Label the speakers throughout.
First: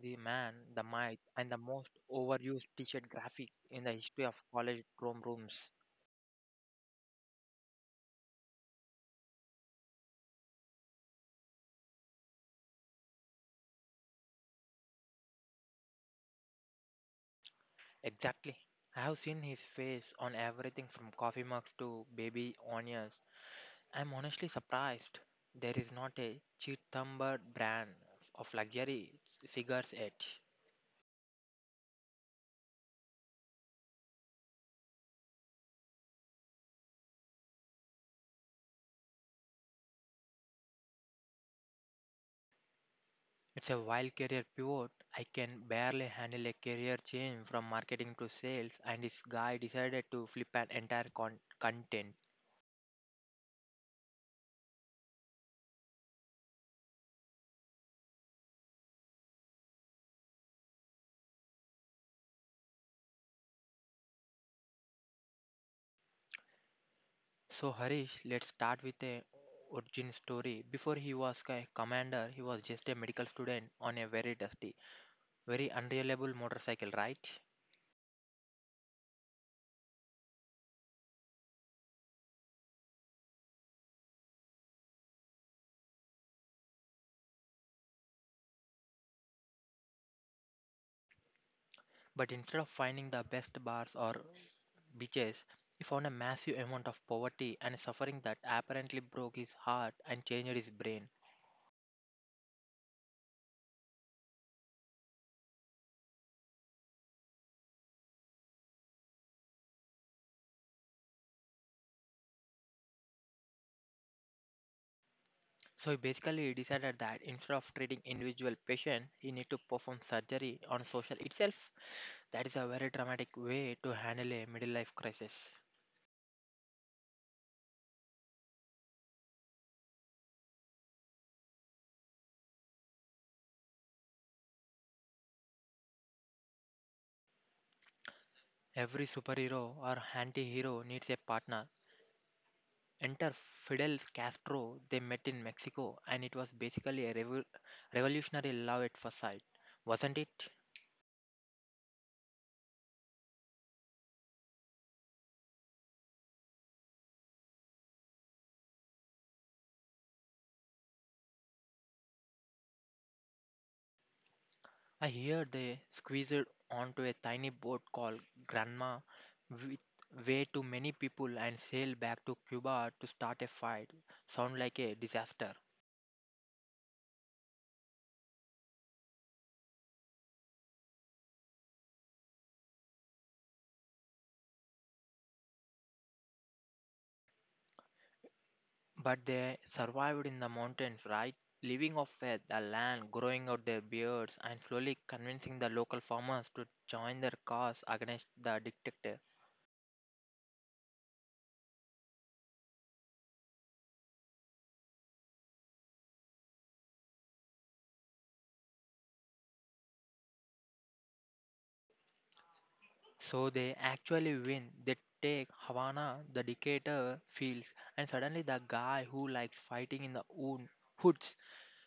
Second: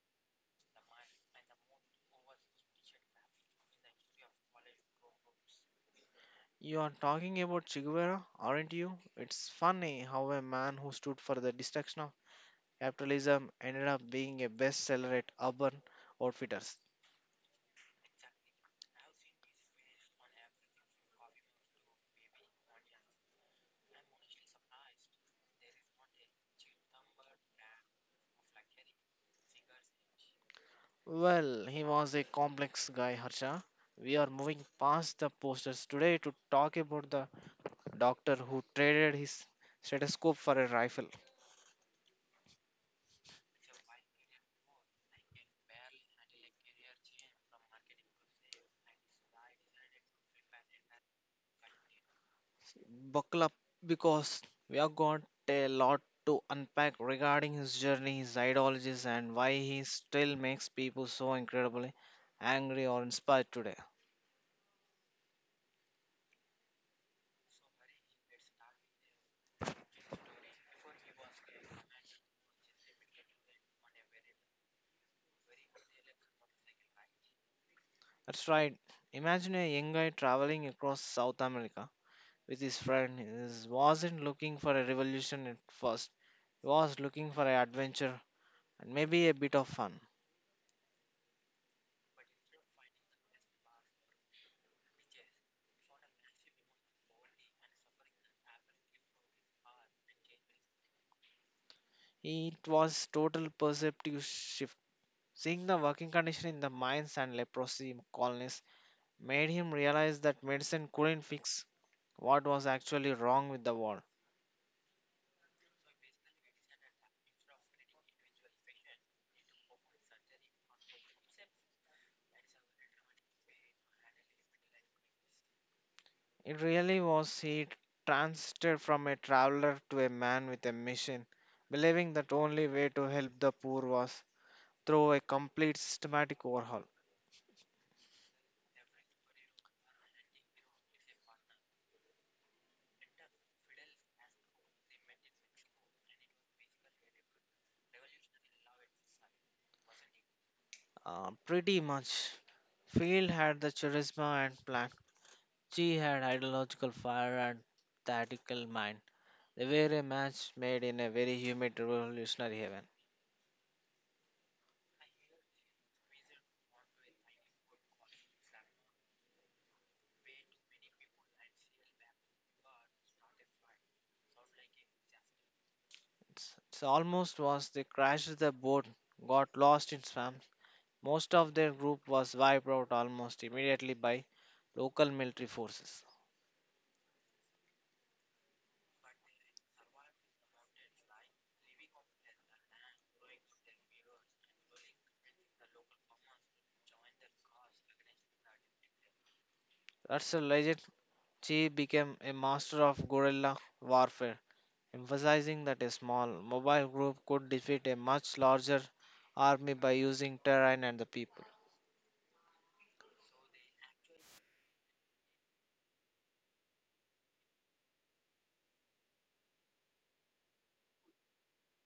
Speaker 1: the man, the myth, and the most overused t-shirt graphic in the history of college dorm rooms.
Speaker 2: You are talking about Che Guevara, aren't you? It's funny how a man who stood for the destruction of capitalism ended up being a bestseller at Urban Outfitters.
Speaker 1: Exactly. I have seen his face on everything from coffee mugs to baby onions. I'm honestly surprised there is not a cheap thumber brand of luxury cigars yet.
Speaker 2: Well, he was a complex guy, Harsha. We are moving past the posters today to talk about the doctor who traded his stethoscope for a rifle.
Speaker 1: It's a wild career pivot. I can barely handle a career change from marketing to sales, and this guy decided to flip an entire content.
Speaker 2: Buckle up because we are got a lot to unpack regarding his journey, his ideologies, and why he still makes people so incredibly angry or inspired today.
Speaker 1: So, Harish, let's start with a origin story. Before he was a commander, he was just a medical student on a very dusty, very unreliable motorcycle, right?
Speaker 2: That's right. Imagine a young guy traveling across South America with his friend. He wasn't looking for a revolution at first, he was looking for an adventure and maybe a bit of fun.
Speaker 1: But instead of finding the best bars or beaches, he found a massive amount of poverty and suffering that apparently broke his heart and changed his brain.
Speaker 2: It was total perceptive shift. Seeing the working condition in the mines and leprosy colonies made him realize that medicine couldn't fix what was actually wrong with the world.
Speaker 1: So basically, he decided that instead of treating individual patient, he need to perform surgery on social itself. That is a very dramatic way to handle a middle life crisis.
Speaker 2: It really was he transited from a traveler to a man with a mission, believing that only way to help the poor was through a complete systematic overhaul.
Speaker 1: Every superhero or anti-hero needs a partner. Enter Fidel Castro. They met in Mexico, and it was basically a revolutionary love at first sight, wasn't it?
Speaker 2: Pretty much, Field had the charisma and plan. She had ideological fire and tactical mind. They were a match made in a very humid revolutionary heaven.
Speaker 1: I hear they squeezed onto a tiny boat called Granma with way too many people and sailed back to Cuba to start a fight. Sound like a disaster.
Speaker 2: s- so almost was they crashed the boat, got lost in swamps. Most of their group was wiped out almost immediately by local military forces.
Speaker 1: But they survived in the mountains, right? Living off it, the land, growing out their beards, and slowly convincing the local farmers to join their cause against the dictator.
Speaker 2: That's a legend. She became a master of guerrilla warfare, emphasizing that a small mobile group could defeat a much larger army by using terrain and the people.
Speaker 1: So they actually win. They take Havana, the dictator feels, and suddenly the guy who likes fighting in the own hoods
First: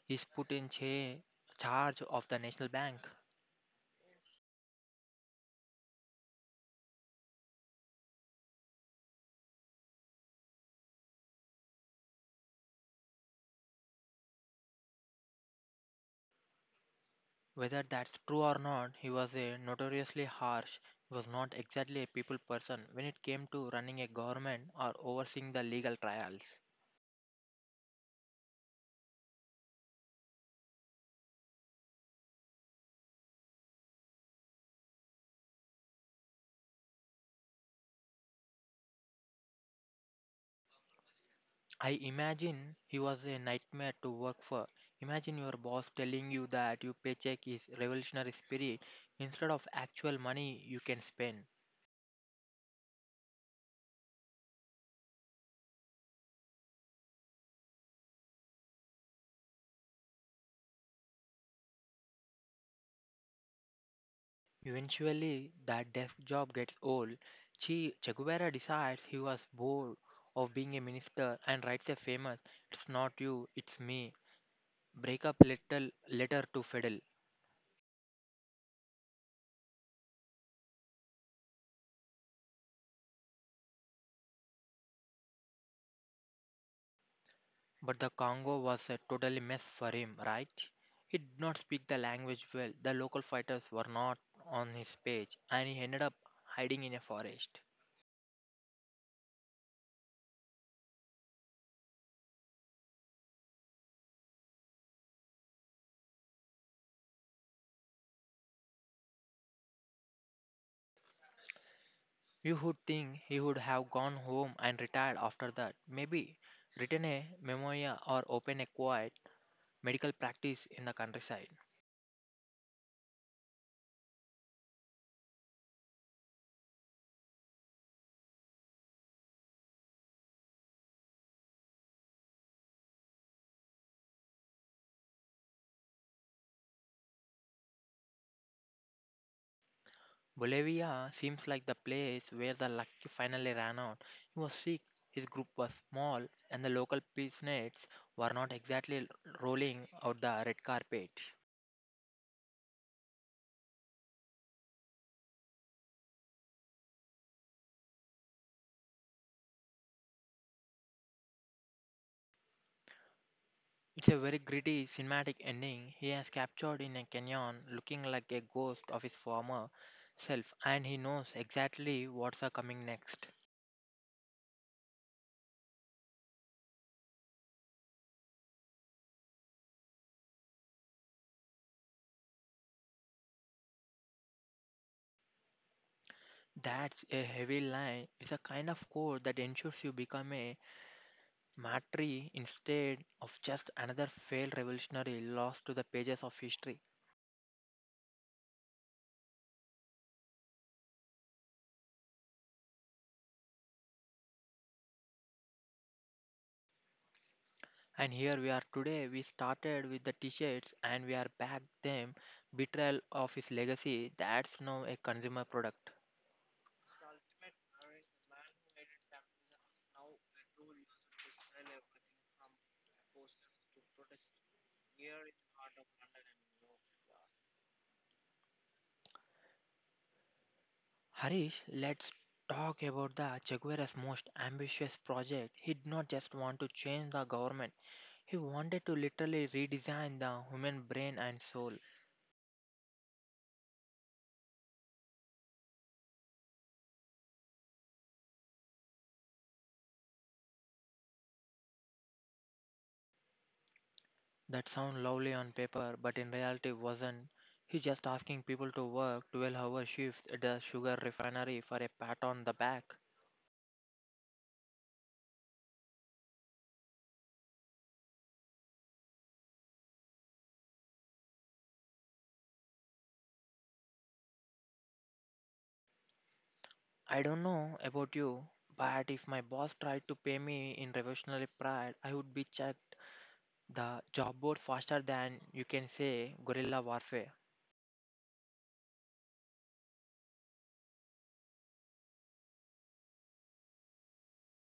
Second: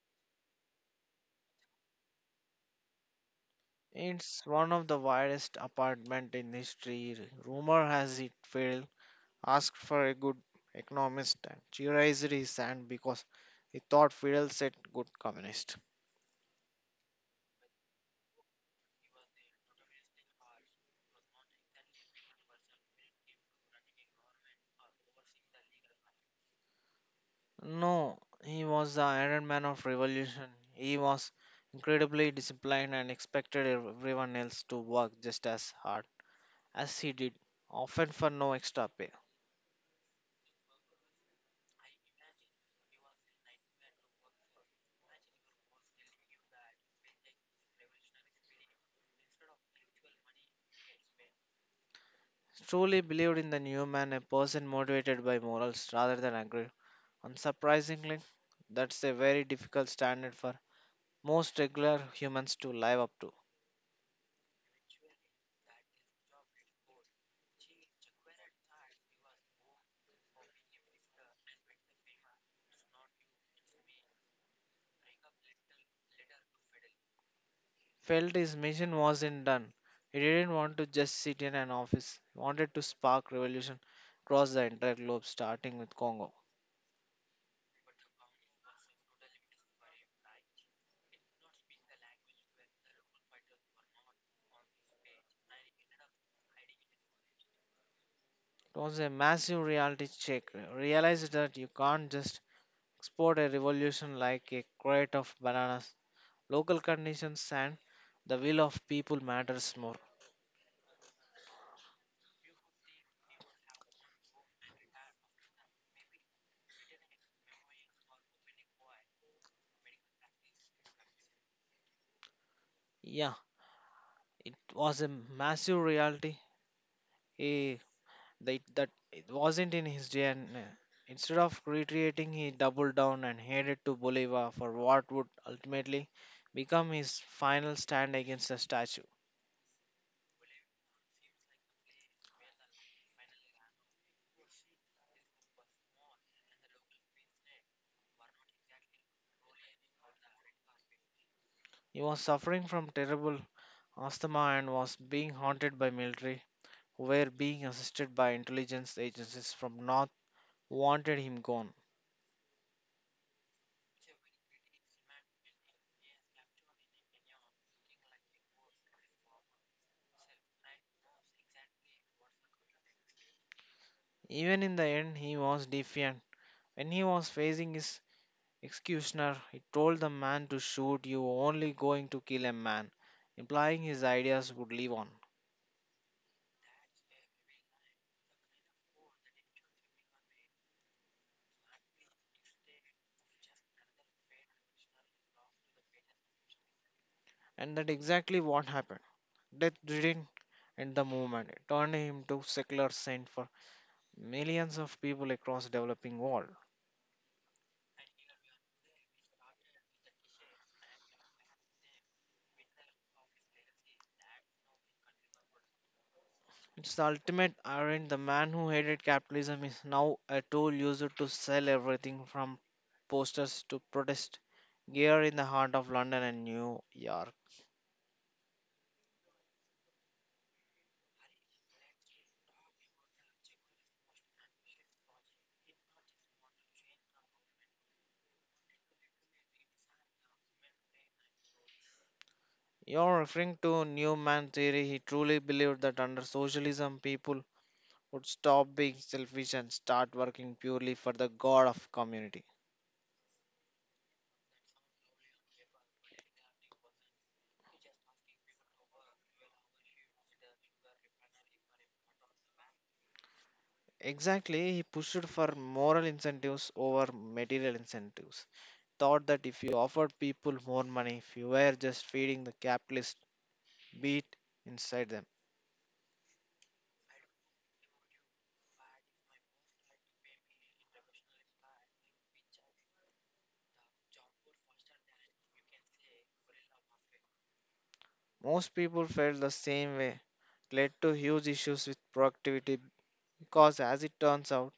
Speaker 1: is put in charge of the National Bank.
Speaker 2: It's one of the widest apartment in history. Rumor has it failed asked for a good economist and theorized his hand because he thought Fidel said good communist.
Speaker 1: Whether that's true or not, he was a notoriously harsh. He was not exactly a people person when it came to running a government or overseeing the legal trials.
Speaker 2: No, he was the Iron Man of revolution. He was incredibly disciplined and expected everyone else to work just as hard as he did, often for no extra pay.
Speaker 1: I imagine he was a nightmare to work for. Imagine your boss telling you that your paycheck is revolutionary spirit instead of actual money you can spend.
Speaker 2: He truly believed in the new man, a person motivated by morals rather than aggression. Unsurprisingly, that's a very difficult standard for most regular humans to live up to.
Speaker 1: Eventually, that desk job gets old. Che Guevara decides he was bored of being a minister and writes a famous It's Not You, It's Me breakup letter to Fidel.
Speaker 2: Felt his mission wasn't done. He didn't want to just sit in an office. He wanted to spark revolution across the entire globe, starting with Congo.
Speaker 1: But the Congo was a totally mess for him, right? He did not speak the language well, the local fighters were not on his page, and he ended up hiding in a forest.
Speaker 2: It was a massive reality check. Realize that you can't just export a revolution like a crate of bananas. Local conditions and the will of people matters more.
Speaker 1: You would think he would have gone home and retired after that, maybe written a memoir or opened a quiet medical practice in the countryside.
Speaker 2: Yeah, it was a massive reality. He They, that it wasn't in his DNA. Instead of retreating, he doubled down and headed to Bolivar for what would ultimately become his final stand against the statue.
Speaker 1: Bolivia seems like the place where the luck finally ran out. He was sick, his group was small, and the local peacenates were not exactly rolling out the red carpet.
Speaker 2: He was suffering from terrible asthma and was being haunted by military, who were being assisted by intelligence agencies from North, who wanted him gone.
Speaker 1: It's a very gritty cinematic ending. He has captured in a canyon looking like a ghost of his former self, and he knows exactly what's a coming next.
Speaker 2: Even in the end, he was defiant. When he was facing his Executioner, he told the man to shoot you only going to kill a man, implying his ideas would live on.
Speaker 1: That's a heavy line. It's a kind of code that ensures you become a Matri, instead of just another failed revolutionary, lost to the pages of history.
Speaker 2: And that exactly what happened. Death didn't end the movement. It turned him to secular saint for millions of people across developing world.
Speaker 1: And here we are today. We started with the t-shirts and we are back them. Betrayal of his legacy, that's now a consumer product.
Speaker 2: It's the ultimate irony. The man who hated capitalism is now a tool used to sell everything from posters to protest gear in the heart of London and New York.
Speaker 1: Harish, let's talk about the Che Guevara's most ambitious project. He did not just want to change the government. He wanted to literally redesign the human brain and soul.
Speaker 2: You're referring to Newman theory. He truly believed that under socialism, people would stop being selfish and start working purely for the god of community.
Speaker 1: That sound lovely on paper, but in reality wasn't. He's just asking people to work 12-hour shifts at the sugar refinery for a pat on the back.
Speaker 2: Exactly, he pushed for moral incentives over material incentives. Thought that if you offered people more money, if you were just feeding the capitalist beat inside them,
Speaker 1: I don't know about you, but if my boss tried to pay me in revolutionary pride, I would be checked the job board faster than you can say guerrilla warfare.
Speaker 2: most people felt the same way. Led to huge issues with productivity because, as it turns out,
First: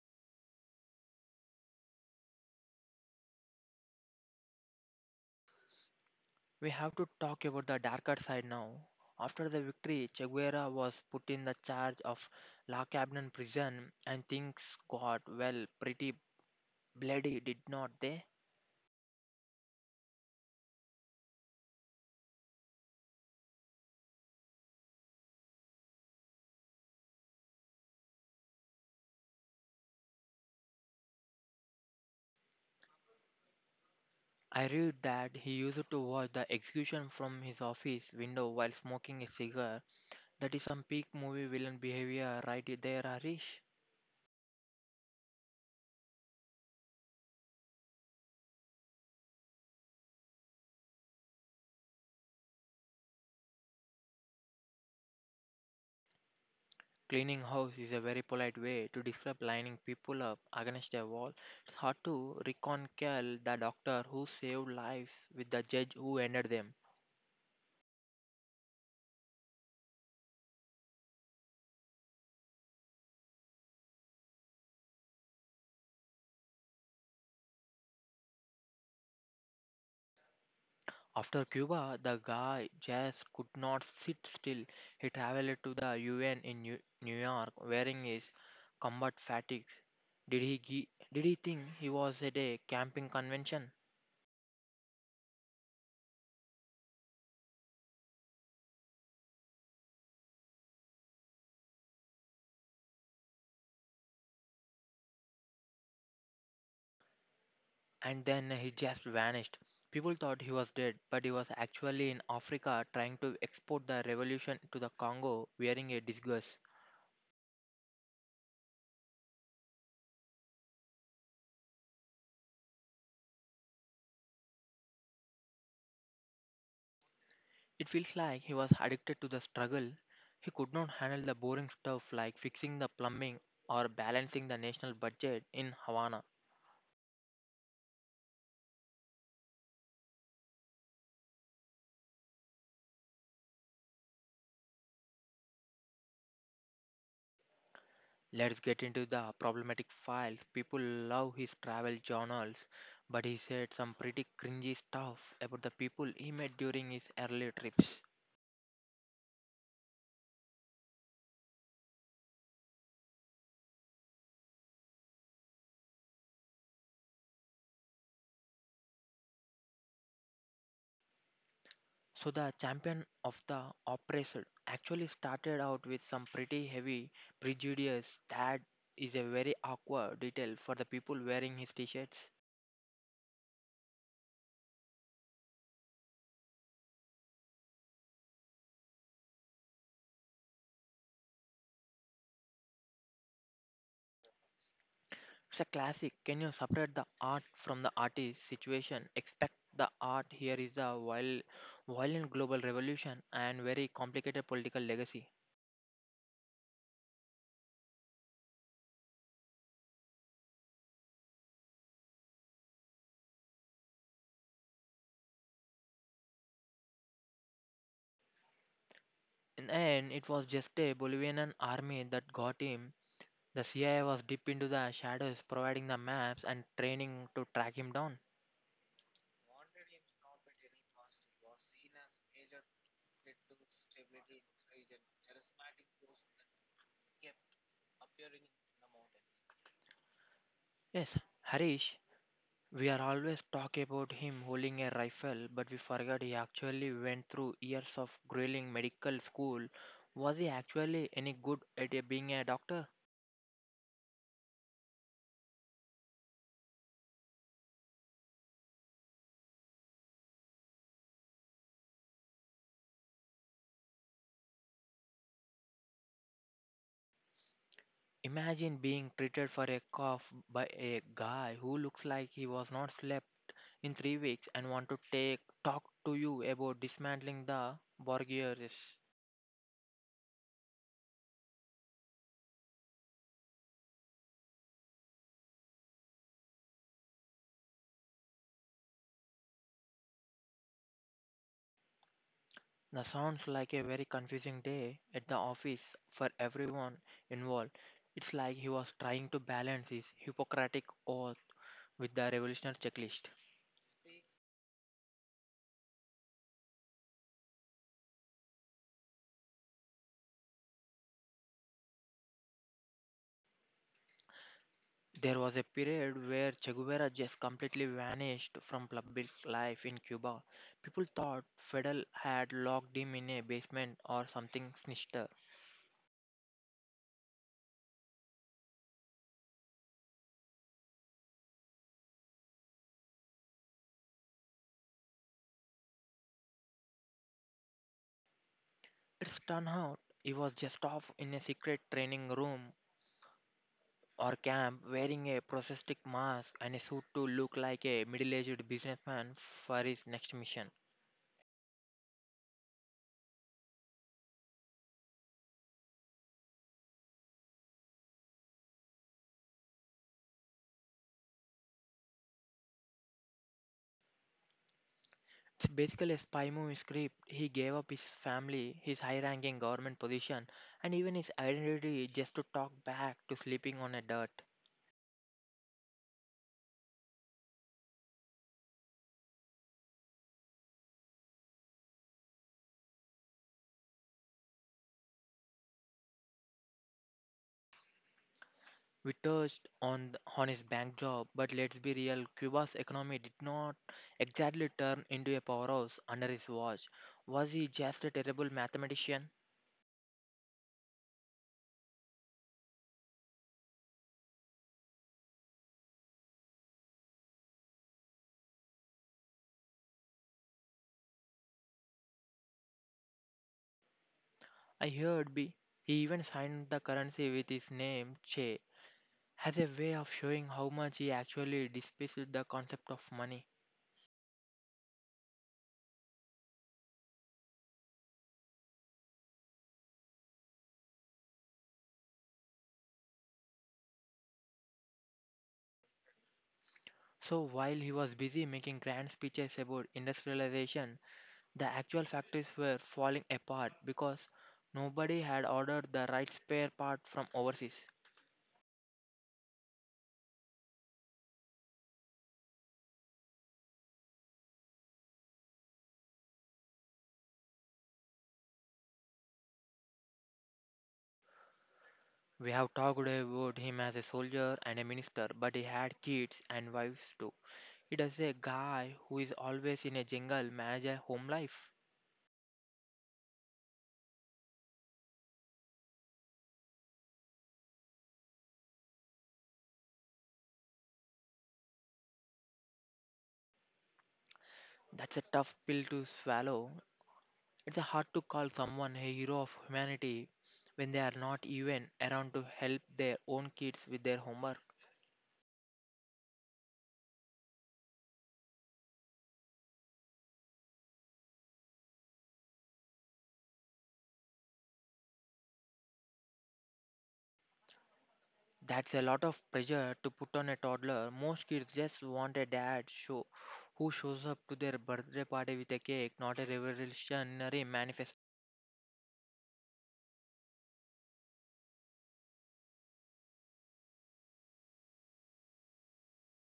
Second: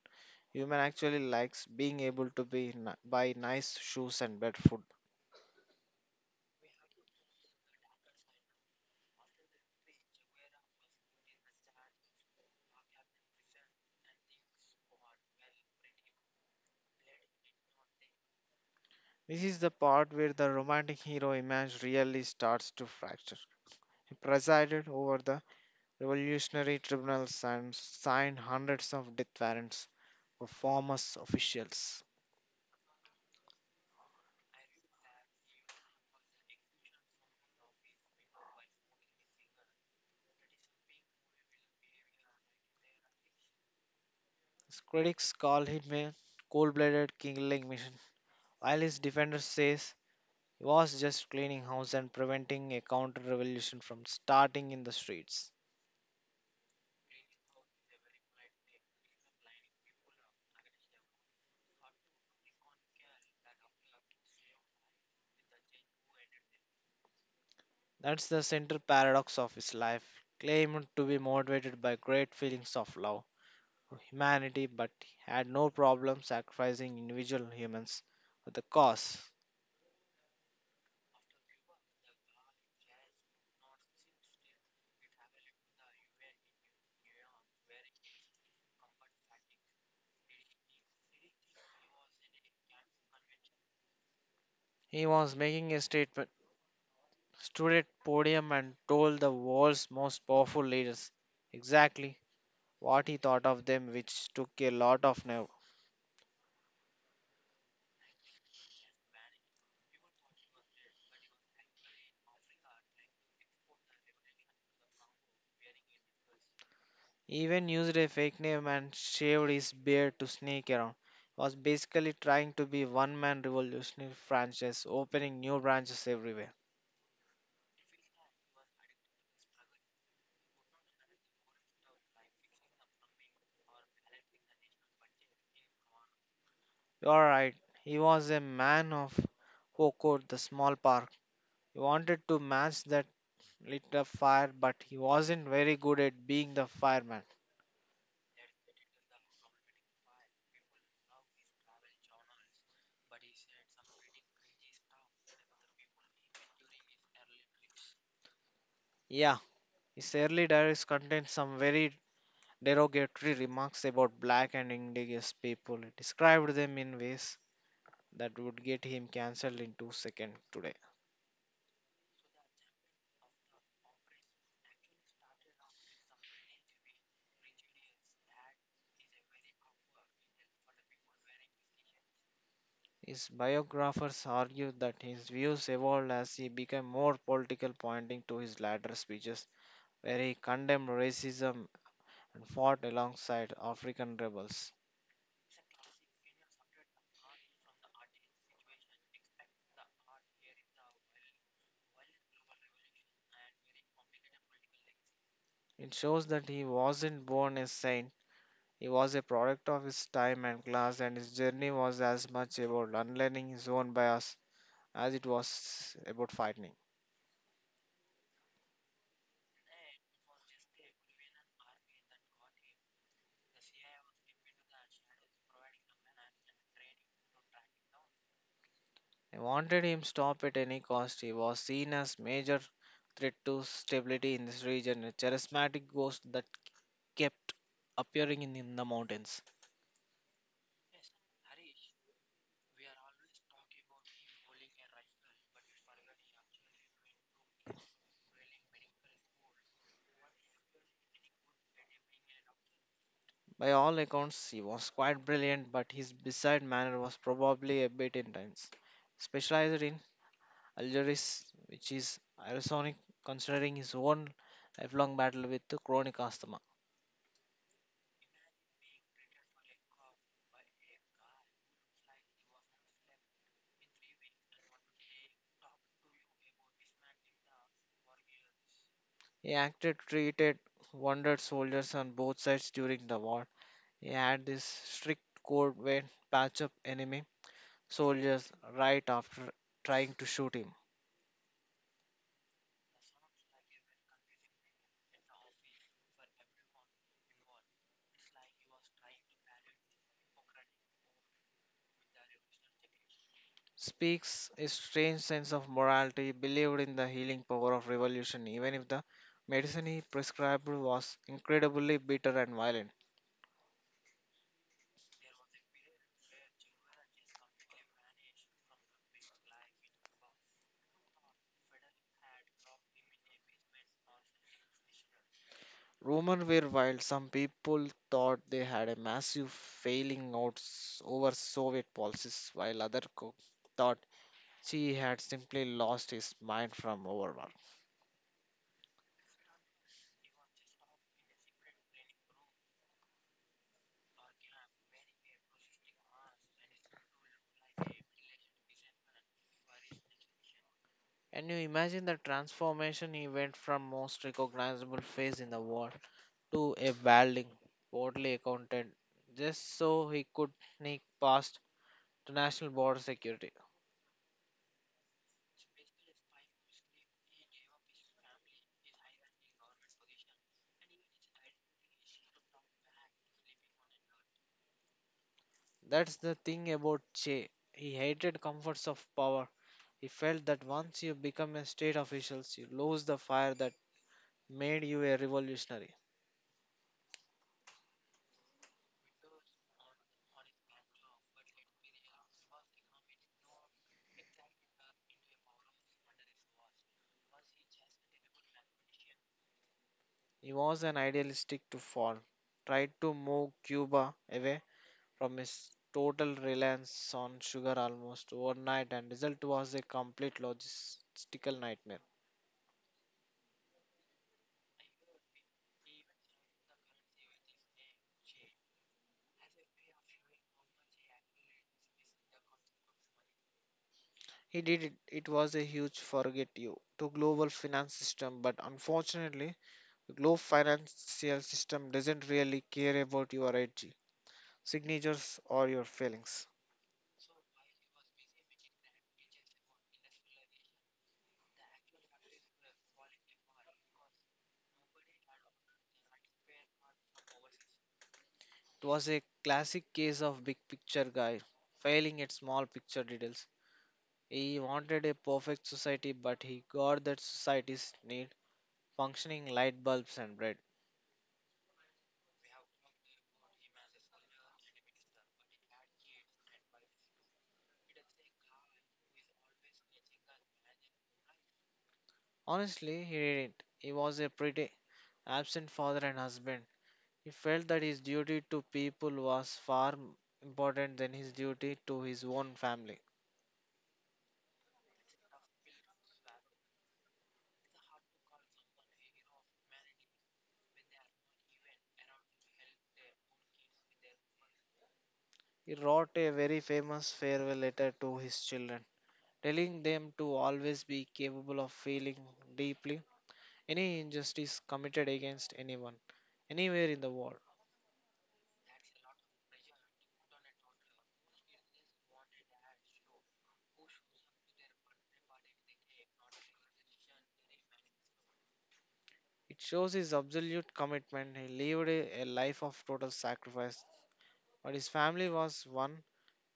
Speaker 2: Human actually likes being able to be buy nice shoes and better food.
Speaker 1: We have to talk about the darker side now. After the victory, Che Guevara was put in the charge of La Cabana prison and things got, well, pretty Bloody did not they?
Speaker 2: This is the part where the romantic hero image really starts to fracture. He presided over the revolutionary tribunals and signed hundreds of death warrants for former officials.
Speaker 1: I read that he used to watch the execution from his office window while smoking a cigar. That is some peak movie villain behavior right there, Harish.
Speaker 2: His critics call him a cold-blooded killing machine, while his defenders says he was just cleaning house and preventing a counter-revolution from starting in the streets.
Speaker 1: Cleaning house is a very polite way to describe lining people up against a wall. It's hard to reconcile the doctor who saved lives with the judge who ended them.
Speaker 2: That's the central paradox of his life, claimed to be motivated by great feelings of love for humanity, but he had no problem sacrificing individual humans for the cause.
Speaker 1: After Cuba, the guy just could not sit still. He traveled to the UN in New York wearing his combat fatigues. Did he did he think he was at a camping convention?
Speaker 2: He was making a statement, stood at podium and told the world's most powerful leaders exactly what he thought of them, which took a lot of nerve.
Speaker 1: And then he just vanished. People thought he was dead, but he was actually in Africa trying to export the revolution to the Congo wearing a disguise.
Speaker 2: Even used a fake name and shaved his beard to sneak around. Was basically trying to be one man revolutionary franchise, opening new branches everywhere.
Speaker 1: It feels like he was addicted to the struggle. He could not handle the boring stuff like fixing the plumbing or balancing the national budget in Havana.
Speaker 2: You're right, he was a man of Hokot, the small park. He wanted to match that lit up fire, but he wasn't very good at being the fireman.
Speaker 1: Let's get into the problematic files. People love his travel journals, but he said some pretty cringy stuff about the people he met during his early trips.
Speaker 2: Yeah, his early diaries contained some very derogatory remarks about black and indigenous people. He described them in ways that would get him cancelled in two seconds today.
Speaker 1: So, the champion of the oppressed actually started out with some pretty heavy prejudice that is a very awkward detail for the people wearing his t shirts.
Speaker 2: His biographers argue that his views evolved as he became more political, pointing to his later speeches, where he condemned racism and fought alongside African rebels.
Speaker 1: It's a classic. Can you separate the art from the artist situation? Expect the art here is a violent global revolution and very complicated political legacy.
Speaker 2: It shows that he wasn't born a saint, he was a product of his time and class, and his journey was as much about unlearning his own bias as it was about fighting.
Speaker 1: In the end, it was just a Bolivian army that got him. The CIA was deep into the shadows, providing the maps and training to track him down.
Speaker 2: They wanted him stopped at any cost. He was seen as major threat to stability in this region, a charismatic ghost that kept appearing in the mountains.
Speaker 1: Yes, Harish, we are always talk about him holding a rifle, but we forget he actually went through years of grueling medical school. Was he actually any good at being a doctor?
Speaker 2: By all accounts, he was quite brilliant, but his bedside manner was probably a bit intense. Specialized in Algeris, which is ironic considering his own lifelong battle with the chronic asthma.
Speaker 1: Imagine being treated for a cough by a guy who looks like he was not slept in 3 weeks and want to take talk to you about dismantling the Borgias.
Speaker 2: He acted, treated wounded soldiers on both sides during the war. He had this strict code where patch up enemy soldiers right after trying to shoot him.
Speaker 1: That sounds like a very confusing day at the office for everyone involved. It's like he was trying to balance his Hippocratic oath with the revolutionary checklist.
Speaker 2: Speaks a strange sense of morality, believed in the healing power of revolution, even if the medicine he prescribed was incredibly bitter and violent.
Speaker 1: There was a period where Che Guevara just completely vanished from public life in Cuba. People thought Fidel had locked him in a basement or something sinister.
Speaker 2: Rumors were wild. Some people thought they had a massive failing out over Soviet policies, while others thought she had simply lost his mind from overwork.
Speaker 1: It's turned out he was just off in a secret training room or camp wearing a prosthetic mask and a suit to look like a middle aged businessman for his next mission.
Speaker 2: Can you imagine the transformation he went from most recognizable face in the war to a welding portly accountant just so he could sneak past the national border security.
Speaker 1: It's basically, a spy movie script, he gave up his family, his high ranking government position, and even his identity just to talk back to sleeping on a dirt.
Speaker 2: That's the thing about Che. He hated comforts of power. He felt that once you become a state official, you lose the fire that made you a revolutionary.
Speaker 1: We touched on his bank job, but let's be real Cuba's economy did not exactly turn into a powerhouse under his watch. Was he just a terrible mathematician?
Speaker 2: He was an idealistic to fall, tried to move Cuba away from his total reliance on sugar almost overnight, and result was a complete logistical nightmare.
Speaker 1: I heard B. He even signed the currency with his name, Che, as a way of showing how much he actually despised the concept of money.
Speaker 2: He did it. It was a huge forget you to global finance system, but unfortunately, the global financial system doesn't really care about your edgy signatures or your failings.
Speaker 1: So while he was busy making grand speeches about industrialization, the actual factories were falling apart because nobody had ordered the right spare part from overseas.
Speaker 2: It was a classic case of big picture guy failing at small picture details. He wanted a perfect society, but he got that society's need functioning light bulbs and bread.
Speaker 1: We have talked about him as a soldier and a minister, but he had kids and wives too. It is a guy who is always in a jungle manage a home life.
Speaker 2: Honestly, he didn't. He was a pretty absent father and husband. He felt that his duty to people was far important than his duty to his own family.
Speaker 1: That's a tough pill to swallow. It's hard to call someone a hero of humanity when they are not even around to help their own kids with their homework.
Speaker 2: He wrote a very famous farewell letter to his children, telling them to always be capable of feeling deeply any injustice committed against anyone, anywhere in the world.
Speaker 1: That's a lot of pressure to put on a toddler. Most kids just want a dad show who shows up to their birthday party with a cake, not a revolutionary manifesto.
Speaker 2: It shows his absolute commitment. He lived a life of total sacrifice, but his family was one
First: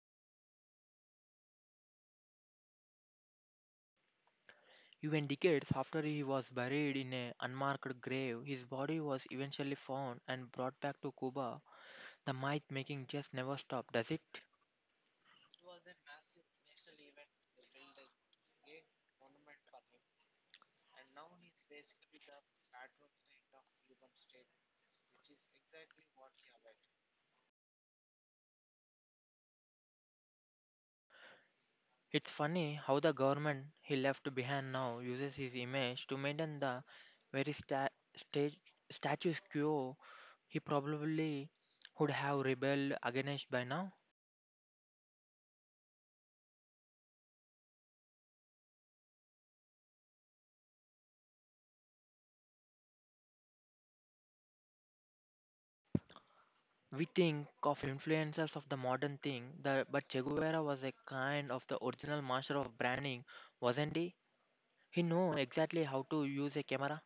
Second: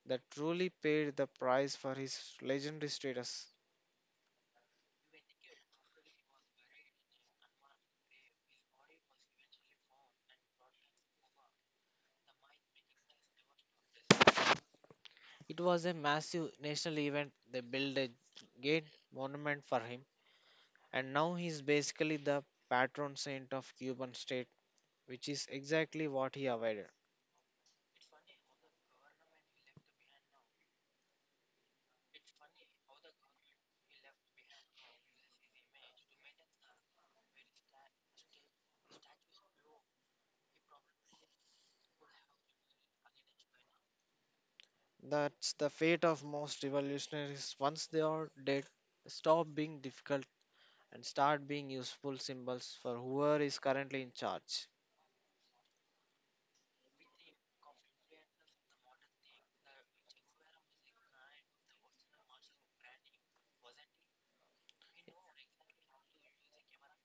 Speaker 2: that truly paid the price for his legendary status.
Speaker 1: Even decades after he was buried in an unmarked grave, his body was eventually found and brought back to Cuba. The myth making just never stopped, does it?
Speaker 2: It was a massive national event. They built a great monument for him, and now he is basically the patron saint of Cuban state, which is exactly what he avoided.
Speaker 1: It's funny how the government he left behind now uses his image to maintain the very stage status quo he probably would have rebelled against by now.
Speaker 2: That's the fate of most revolutionaries. Once they are dead, stop being difficult and start being useful symbols for whoever is currently in charge.
Speaker 1: We think of influencers of the modern thing, but Che Guevara was a kind of the original master of branding, wasn't he? He knew exactly how to use a camera.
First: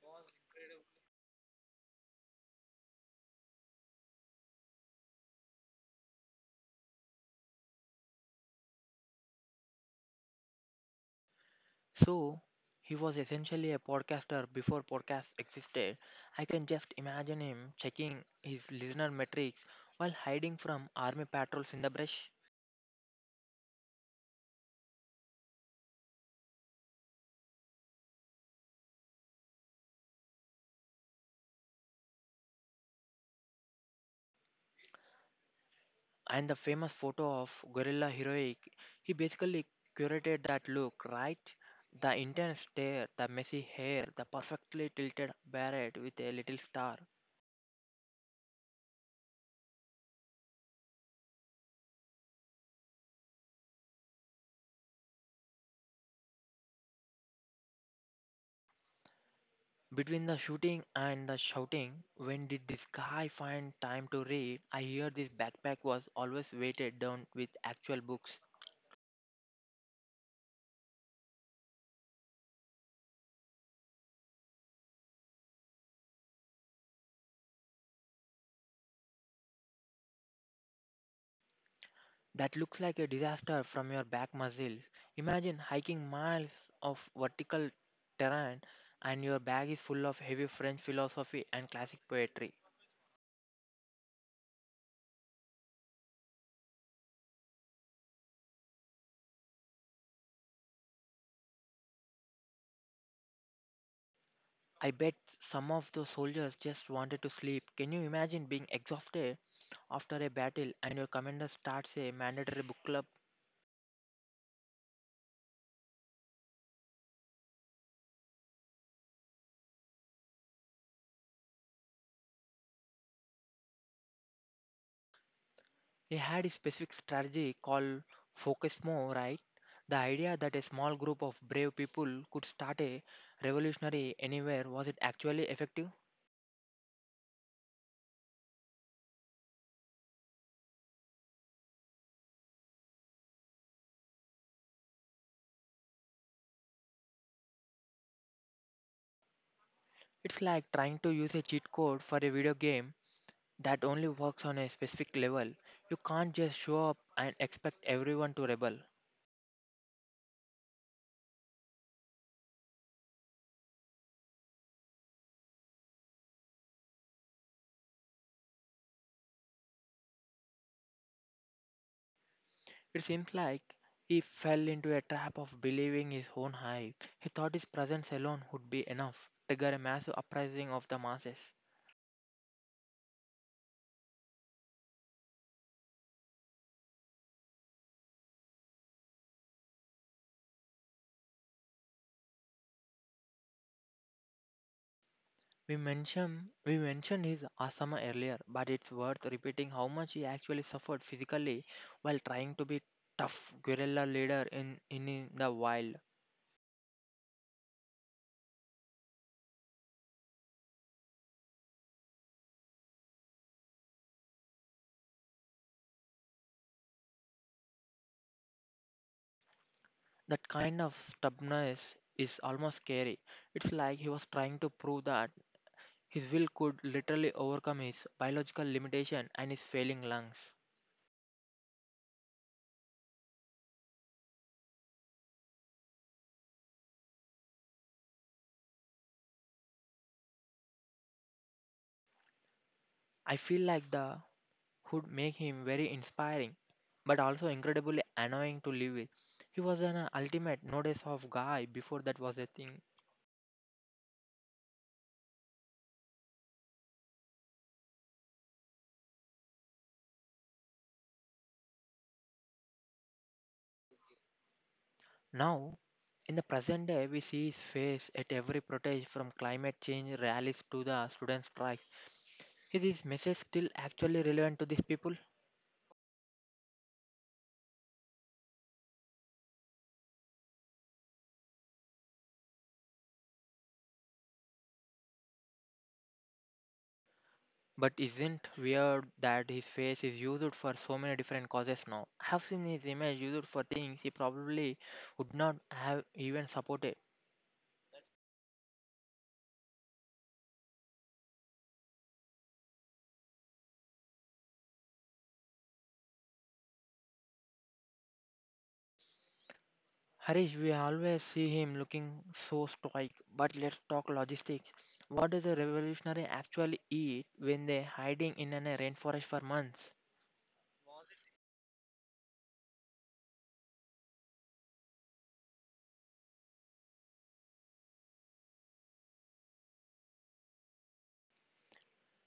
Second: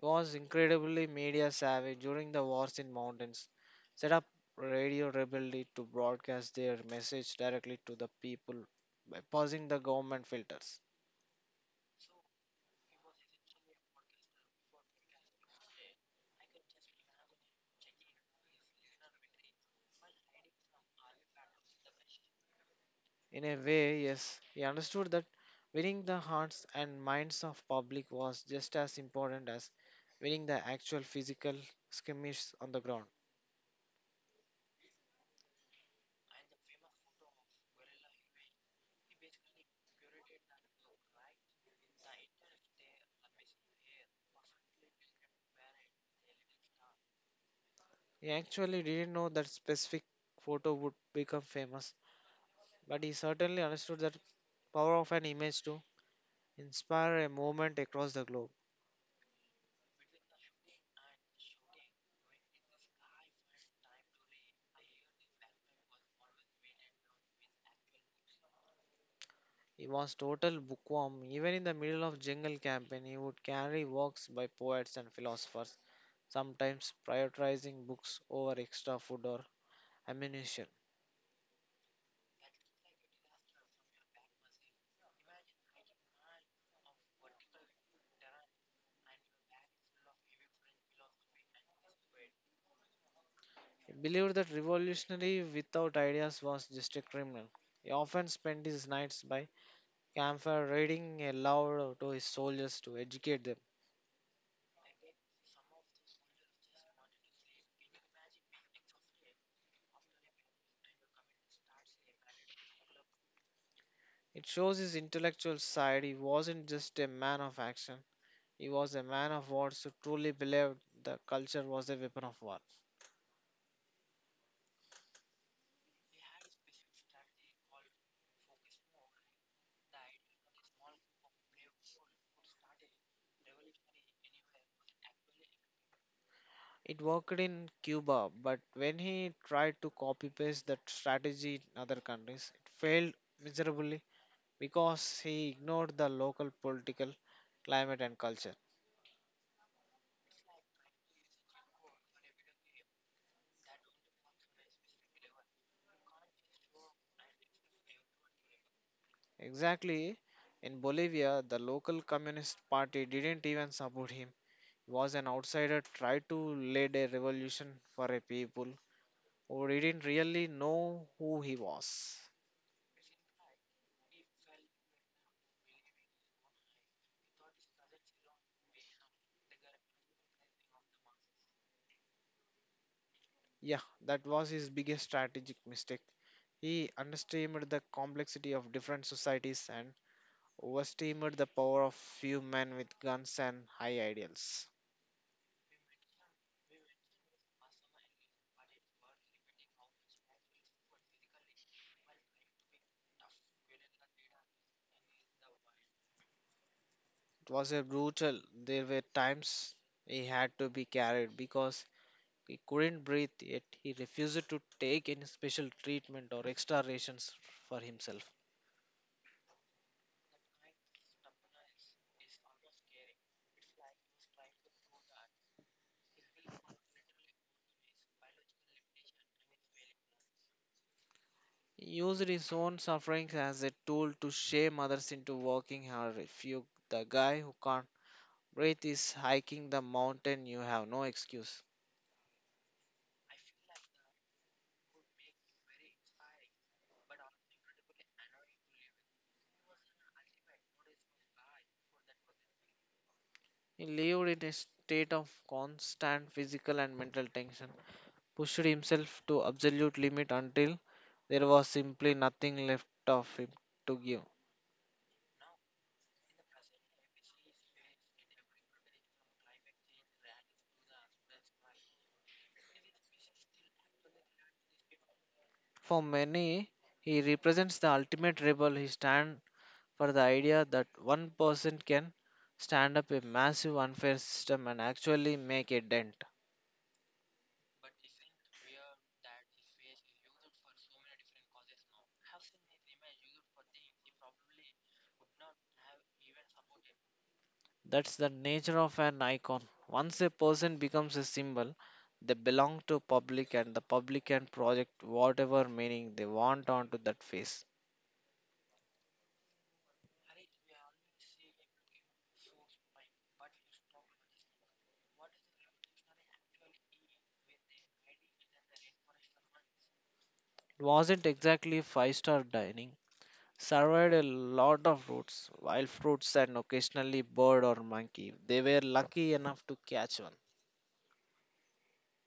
Speaker 2: He was incredibly media savvy during the wars in mountains, set up Radio Rebellion to broadcast their message directly to the people by pausing the government filters.
Speaker 1: So he was essentially a podcaster before podcasts existed. I can just imagine him checking his listener metrics while hiding from army patrols in the brush.
Speaker 2: In a way, yes, he understood that winning the hearts and minds of public was just as important as winning the actual physical skirmish on the ground.
Speaker 1: And the famous photo of Gorilla Heroic, he basically curated that look, right? The intense stare, the messy hair, the perfectly tilted beret with a little star.
Speaker 2: He actually didn't know that specific photo would become famous, but he certainly understood that power of an image to inspire a movement across the globe.
Speaker 1: Between the shooting and the shouting, when did this guy find time to read? I hear this backpack was always weighted down with actual books.
Speaker 2: He was total bookworm. Even in the middle of jungle campaign, he would carry works by poets and philosophers, sometimes prioritizing books over extra food or ammunition.
Speaker 1: That looks like a disaster from your back muscles. Imagine hiking miles of vertical terrain and your bag is full of heavy French philosophy and classic poetry.
Speaker 2: He believed that revolutionary without ideas was just a criminal. He often spent his nights by campfire reading aloud to his soldiers to educate them.
Speaker 1: I bet some of those soldiers just wanted to sleep. Can you imagine being exhausted after a battle and your commander starts a mandatory book club?
Speaker 2: It shows his intellectual side. He wasn't just a man of action. He was a man of words who truly believed the culture was a weapon of war.
Speaker 1: He had a specific strategy called Focus More, right? The idea that a small group of brave people could start a revolutionary anywhere, was it actually effective?
Speaker 2: It worked in Cuba, but when he tried to copy paste that strategy in other countries, it failed miserably because he ignored the local political climate and culture.
Speaker 1: It's like trying to use a cheat code for a video game that only works on a specific level. You can't just show up and expect everyone to rebel.
Speaker 2: Exactly in Bolivia, the local communist party didn't even support him. He was an outsider tried to lead a revolution for a people who didn't really know who he was.
Speaker 1: It seems like he fell into a trap of believing his own hype. He thought his presence alone would be enough, trigger a massive uprising of the masses.
Speaker 2: Yeah, that was his biggest strategic mistake. He underestimated the complexity of different societies and overestimated the power of few men with guns and high ideals.
Speaker 1: We mentioned his asthma earlier, but it's worth repeating how much he actually suffered physically while trying to be tough guerrilla leader in the wild.
Speaker 2: It was a brutal. There were times he had to be carried because he couldn't breathe, yet he refused to take any special treatment or extra rations for himself.
Speaker 1: That kind of stubbornness is almost scary. It's like he was trying to prove that his will could literally overcome his biological limitation and his failing lungs.
Speaker 2: He used his own sufferings as a tool to shame others into working hard. If you, the guy who can't breath is hiking the mountain, you have no excuse.
Speaker 1: I feel like the would make him very inspiring, but also incredibly annoying to live with. He was an ultimate notice of guy before that was a thing.
Speaker 2: He lived in a state of constant physical and mental tension, pushed himself to absolute limit until there was simply nothing left of him to give.
Speaker 1: Now, in the present day, we see his face at every protest from climate change rallies to the student strike. Is his message still actually relevant to these people?
Speaker 2: For many, he represents the ultimate rebel. He stands for the idea that one person can stand up a massive unfair system and actually make a dent.
Speaker 1: But isn't weird that his face is used for so many different causes now? I have seen his image used for things he probably would not have even supported.
Speaker 2: That's the nature of an icon. Once a person becomes a symbol, they belong to public and the public can project whatever meaning they want onto that face.
Speaker 1: Harish, we always see him looking so stoic, but let's talk logistics. What does a revolutionary actually eat when they're hiding in a rainforest for months?
Speaker 2: It wasn't exactly five-star dining. Survived a lot of roots, wild fruits and occasionally bird or monkey. If they were lucky enough to catch one.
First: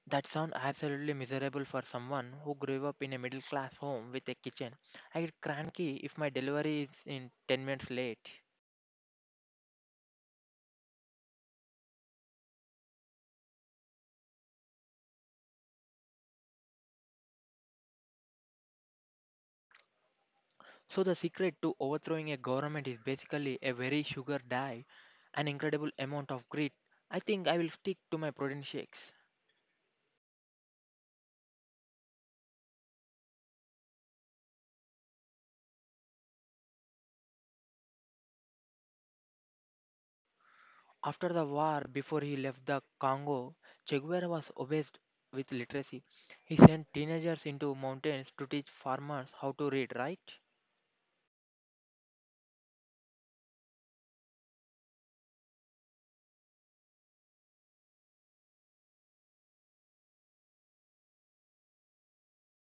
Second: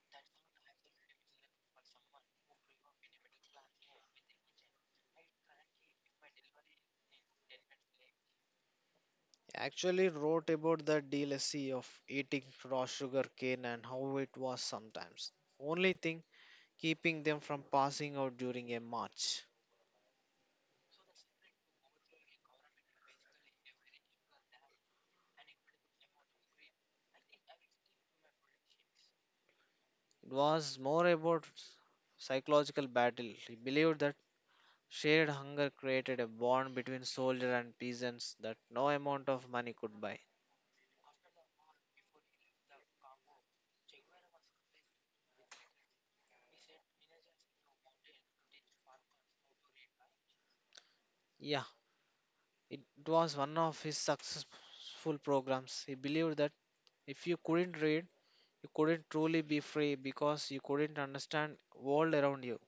Speaker 1: That sounds absolutely miserable for someone who grew up in a middle class home with a kitchen. I get cranky if my delivery is in 10 minutes late.
Speaker 2: I actually wrote about the delicacy of eating raw sugar cane and how it was sometimes. Only thing keeping them from passing out during a march.
Speaker 1: So, the secret to overthrowing a government is basically a very sugar diet, an incredible amount of grit. I think I will stick to my protein shakes.
Speaker 2: It was more about psychological battle. He believed that shared hunger created a bond between soldier and peasants that no amount of money could buy.
Speaker 1: After the war, before he left the Congo, Che Guevara was obsessed with literacy. He sent teenagers into mountains to teach farmers how to read, right?
Speaker 2: Yeah, it was one of his successful programs. He believed that if you couldn't read, you couldn't truly be free because you couldn't understand world around you.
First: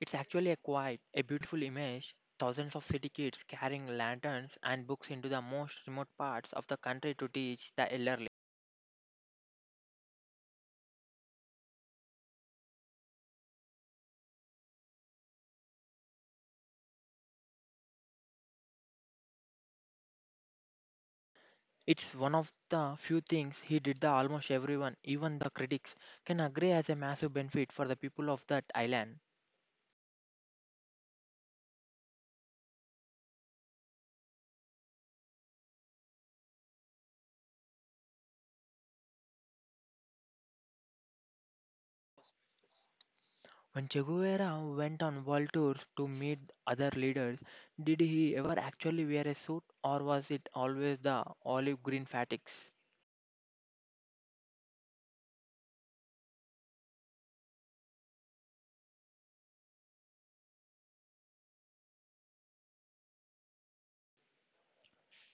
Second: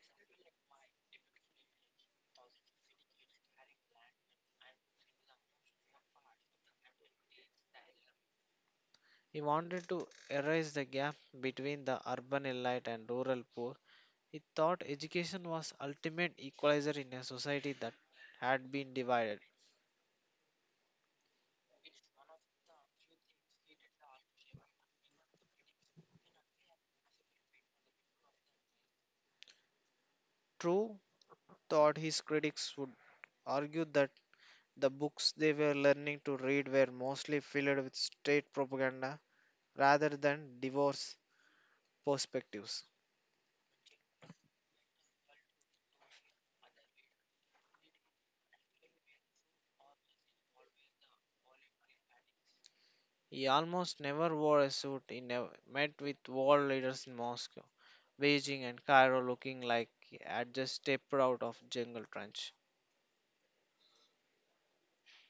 Speaker 1: It's actually a quite a beautiful image. Thousands of city kids carrying lanterns and books into the most remote parts of the country to teach the elderly.
Speaker 2: He wanted to erase the gap between the urban elite and rural poor. He thought education was ultimate equalizer in a society that had been divided.
Speaker 1: It's one of the few things he did that almost everyone, even the critics, can agree as a massive benefit for the people of that island.
Speaker 2: True thought his critics would argue that the books they were learning to read were mostly filled with state propaganda rather than divorce perspectives.
Speaker 1: When Che Guevara went on world tours to meet other leaders, did he ever actually wear a suit, or was it always the olive green fatigues?
Speaker 2: He almost never wore a suit. He never met with world leaders in Moscow, Beijing, and Cairo looking like he had just stepped out of jungle trench.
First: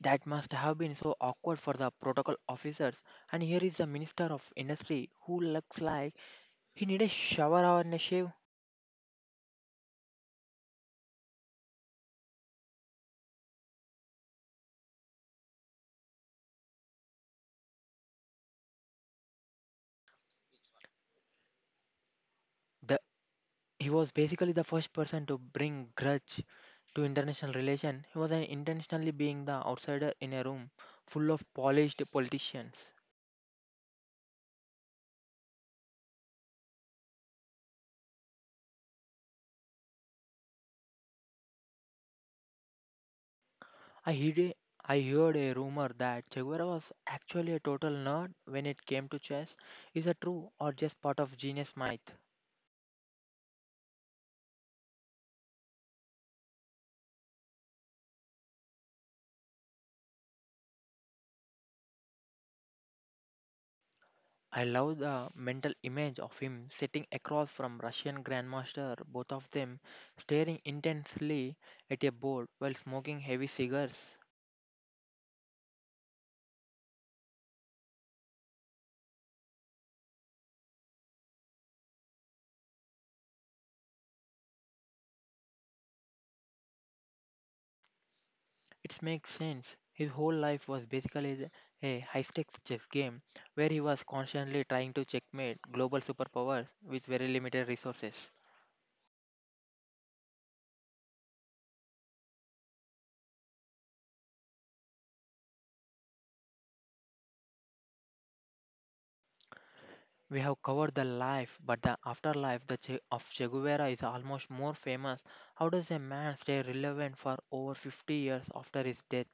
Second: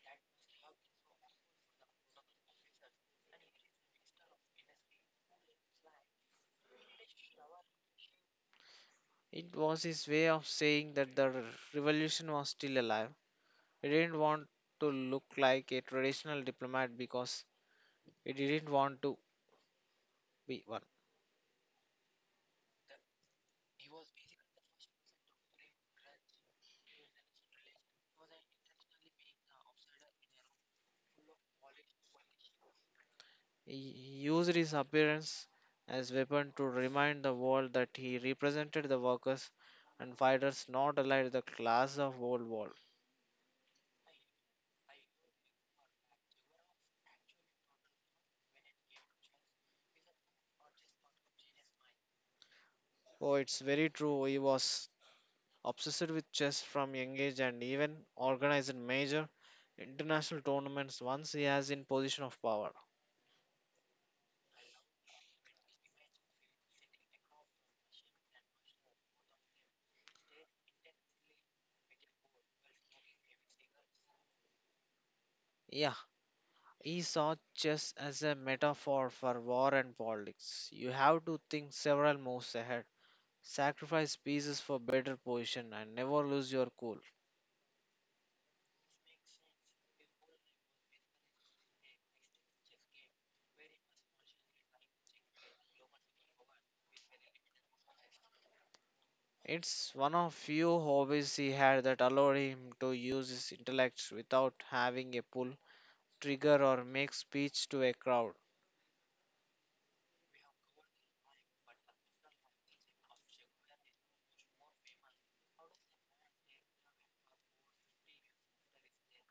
Speaker 1: That must have been so awkward for the protocol officers. And here is the minister of industry who looks like he needed a shower or a shave.
Speaker 2: It was his way of saying that the revolution was still alive. He didn't want to look like a traditional diplomat because he didn't want to B. 1.
Speaker 1: The, he was basically the first person to bring grudge to international relation. He was an intentionally being the outsider in a room full of polished politicians.
Speaker 2: He used his appearance as weapon to remind the world that he represented the workers and fighters not allied the class of old world.
Speaker 1: I heard a, I heard a rumor that Che Guevara was actually a total nerd when it came to chess. Is that true or just part of genius myth?
Speaker 2: Oh, it's very true. He was obsessed with chess from young age and even organized major international tournaments once he has in position of power.
Speaker 1: I love the mental image of him sitting across from Russian grandmaster, both of them staring intensely at a board while smoking heavy cigars.
Speaker 2: Yeah, he saw chess as a metaphor for war and politics. You have to think several moves ahead, sacrifice pieces for better position, and never lose your cool.
Speaker 1: It makes sense. His whole life was basically a high-stakes chess game where he was constantly trying to checkmate global superpowers with very limited resources.
Speaker 2: It's one of few hobbies he had that allowed him to use his intellect without having a pull, trigger, or make speech to a crowd.
Speaker 1: We have covered the life, but the afterlife of Che Guevara is almost more famous. How does a man stay relevant for over 50 years after his death?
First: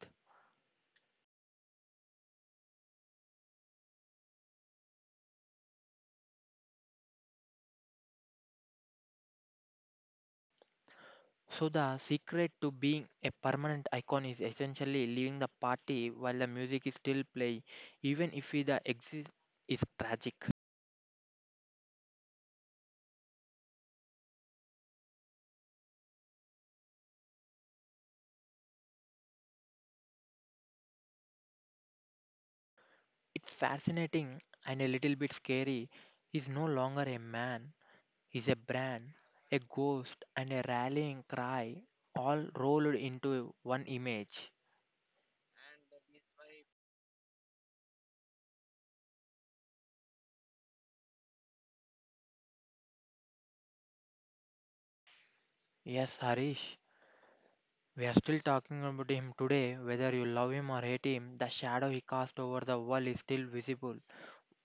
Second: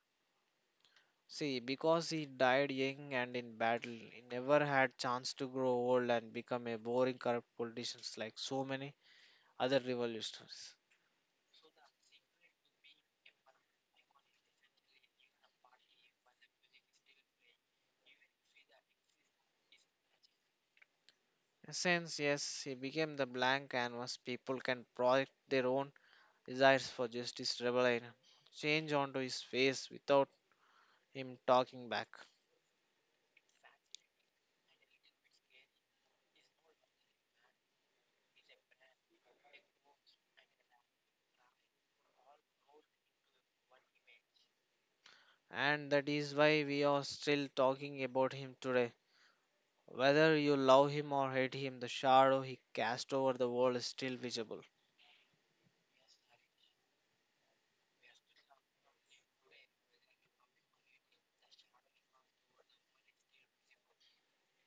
Speaker 2: See, because he died young and in battle, he never had chance to grow old and become a boring corrupt politician like so many other revolutionaries.
Speaker 1: So the secret to being a permanent icon is essentially leaving the party while the music is still playing, even if the exit is tragic.
Speaker 2: In a sense, yes, he became the blank canvas people can project their own desires for justice, rebellion, change onto his face without him talking back.
Speaker 1: It's fascinating and a little bit scary. He's no longer a man, he's a brand, a ghost, and a rallying cry, all rolled into one image.
Speaker 2: And that is why we are still talking about him today. Whether you love him or hate him, the shadow he cast over the world is still visible.
Speaker 1: Yes, Harish, we are still talking about him today. Whether you love him or hate him, the shadow he cast over the world is still visible.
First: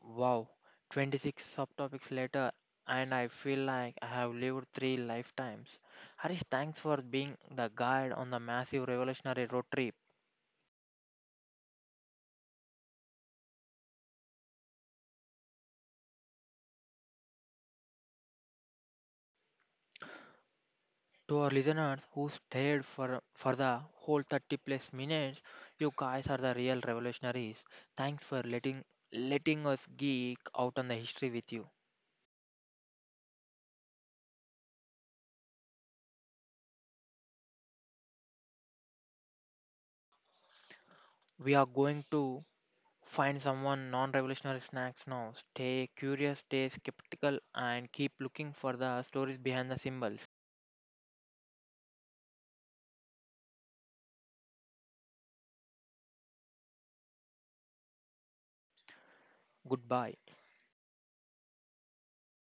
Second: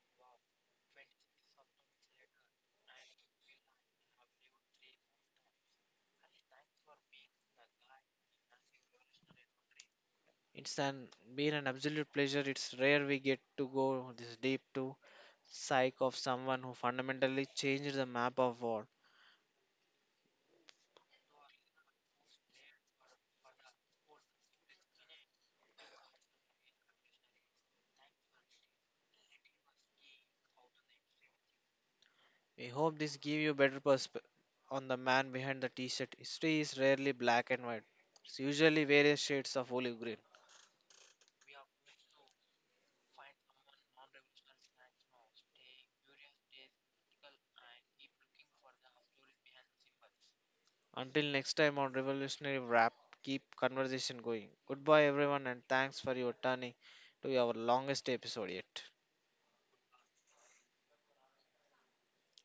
Speaker 1: Wow, 26 subtopics later, and I feel like I have lived three lifetimes. Harish, thanks for being the guide on the massive revolutionary road trip.
Speaker 2: It's an been an absolute pleasure. It's rare we get to go this deep to psyche of someone who fundamentally changed the map of war.
Speaker 1: To our listeners who stayed for the whole 30 plus minutes, you guys are the real revolutionaries. Thanks for letting us geek out on the history with you.
Speaker 2: We hope this give you better perspective on the man behind the t-shirt. History is rarely black and white. It's usually various shades of olive green.
Speaker 1: We are going to find someone non revolutionary snacks now. Stay curious, stay skeptical, and keep looking for the stories behind the symbols.
Speaker 2: Until next time on Revolutionary Wrap, keep conversation going. Goodbye, everyone, and thanks for your turning to our longest episode yet.
Speaker 1: Goodbye.